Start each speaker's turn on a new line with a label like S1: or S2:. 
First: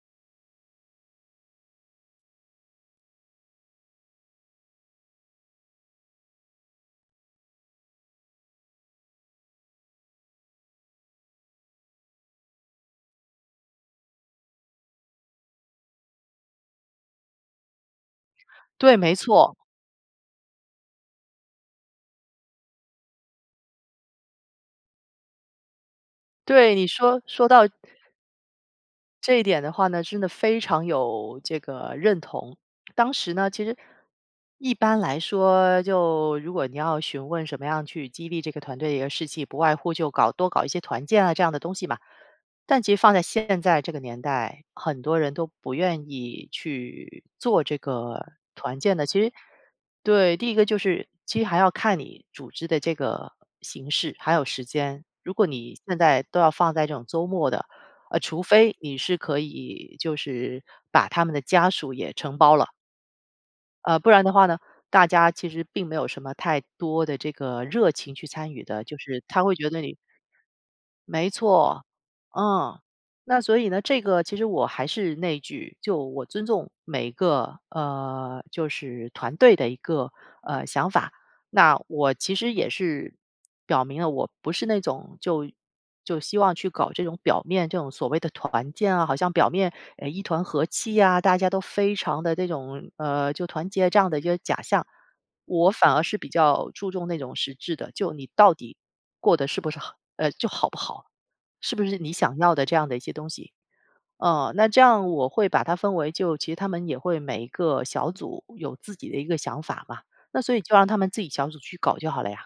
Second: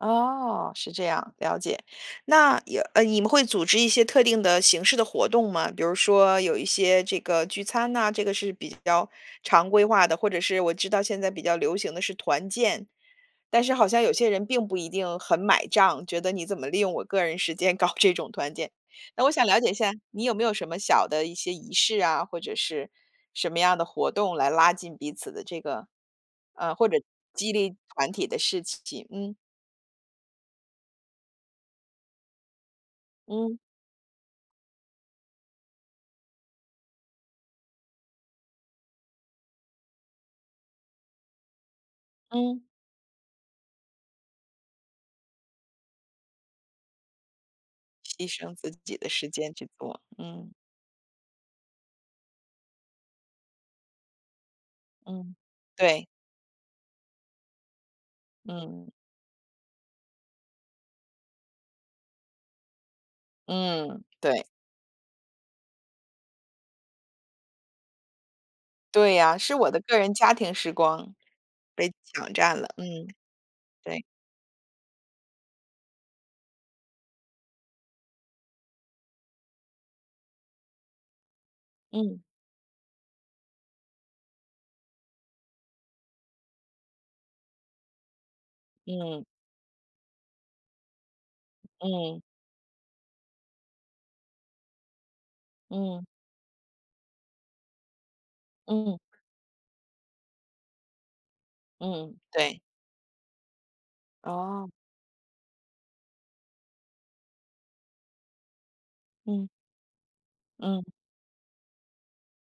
S1: 哦，是这样，了解。那呀，呃，你们会组织一些特定的形式的活动吗？比如说有一些这个聚餐呐，这个是比较常规化的或者是我知道现在比较流行的是团建，但是好像有些人并不一定很买账，觉得你怎么利用我个人时间搞这种团建。
S2: 对，没
S1: 那我想
S2: 错。
S1: 了解一下，你有没有什么小的一些仪式啊，或者是什么样的活动来拉近彼此的这个
S2: 对，
S1: 啊，
S2: 你
S1: 或者
S2: 说说
S1: 激
S2: 到
S1: 励团体的事情，
S2: 这
S1: 嗯。
S2: 一点的话呢，真的非常有这个认同。当时呢，
S1: 嗯。
S2: 其实一般来说就如果你要询问什么样去激励这个团队的士气，不外乎就搞多搞一些团建啊这样的东西吧。
S1: 嗯。
S2: 但其实放在现在这个年代，很多人都不愿意去做这个
S1: 牺牲自
S2: 团建
S1: 己
S2: 的。
S1: 的
S2: 其
S1: 时
S2: 实
S1: 间去做，
S2: 对，第
S1: 嗯。
S2: 一个就是其实还要看你组织的这个形式，还有时间。如
S1: 嗯，
S2: 果你现
S1: 对。
S2: 在都要放在这种周末的，呃，除非
S1: 嗯。
S2: 你是可以就是把他们的家属也承包了。呃，
S1: 嗯，
S2: 不然的话
S1: 对。
S2: 呢大家其实并没有什么太多的这个热情去参与的。就
S1: 对
S2: 是
S1: 呀，
S2: 他会
S1: 是
S2: 觉
S1: 我
S2: 得
S1: 的
S2: 你
S1: 个人家庭时光
S2: 没错，
S1: 被抢占了。
S2: 嗯。
S1: 嗯，
S2: 那所以呢这
S1: 对。
S2: 个其实我还是那一句就我尊重每一个，呃，就是团队的一个呃，想法。那我
S1: 嗯。
S2: 其实也是表明了我不是那种就就希望去搞这种表面这种所谓的团建啊，好
S1: 嗯。
S2: 像表面，呃，一团和气啊，大家都非
S1: 嗯。
S2: 常地这种呃，就团结这样的一个假象。我反而
S1: 嗯。
S2: 是比较注重那种实质的，就你到底
S1: 嗯。
S2: 过得是不是好呃，就好不好？是不是你
S1: 嗯，
S2: 想要
S1: 对。
S2: 的这样的一些东西哦，那
S1: 哦。
S2: 这样我会把它分为就其实他们也会每个小组有自己的一个
S1: 嗯。
S2: 想法嘛，那所以就让
S1: 嗯。
S2: 他们自己小组去搞就好了呀。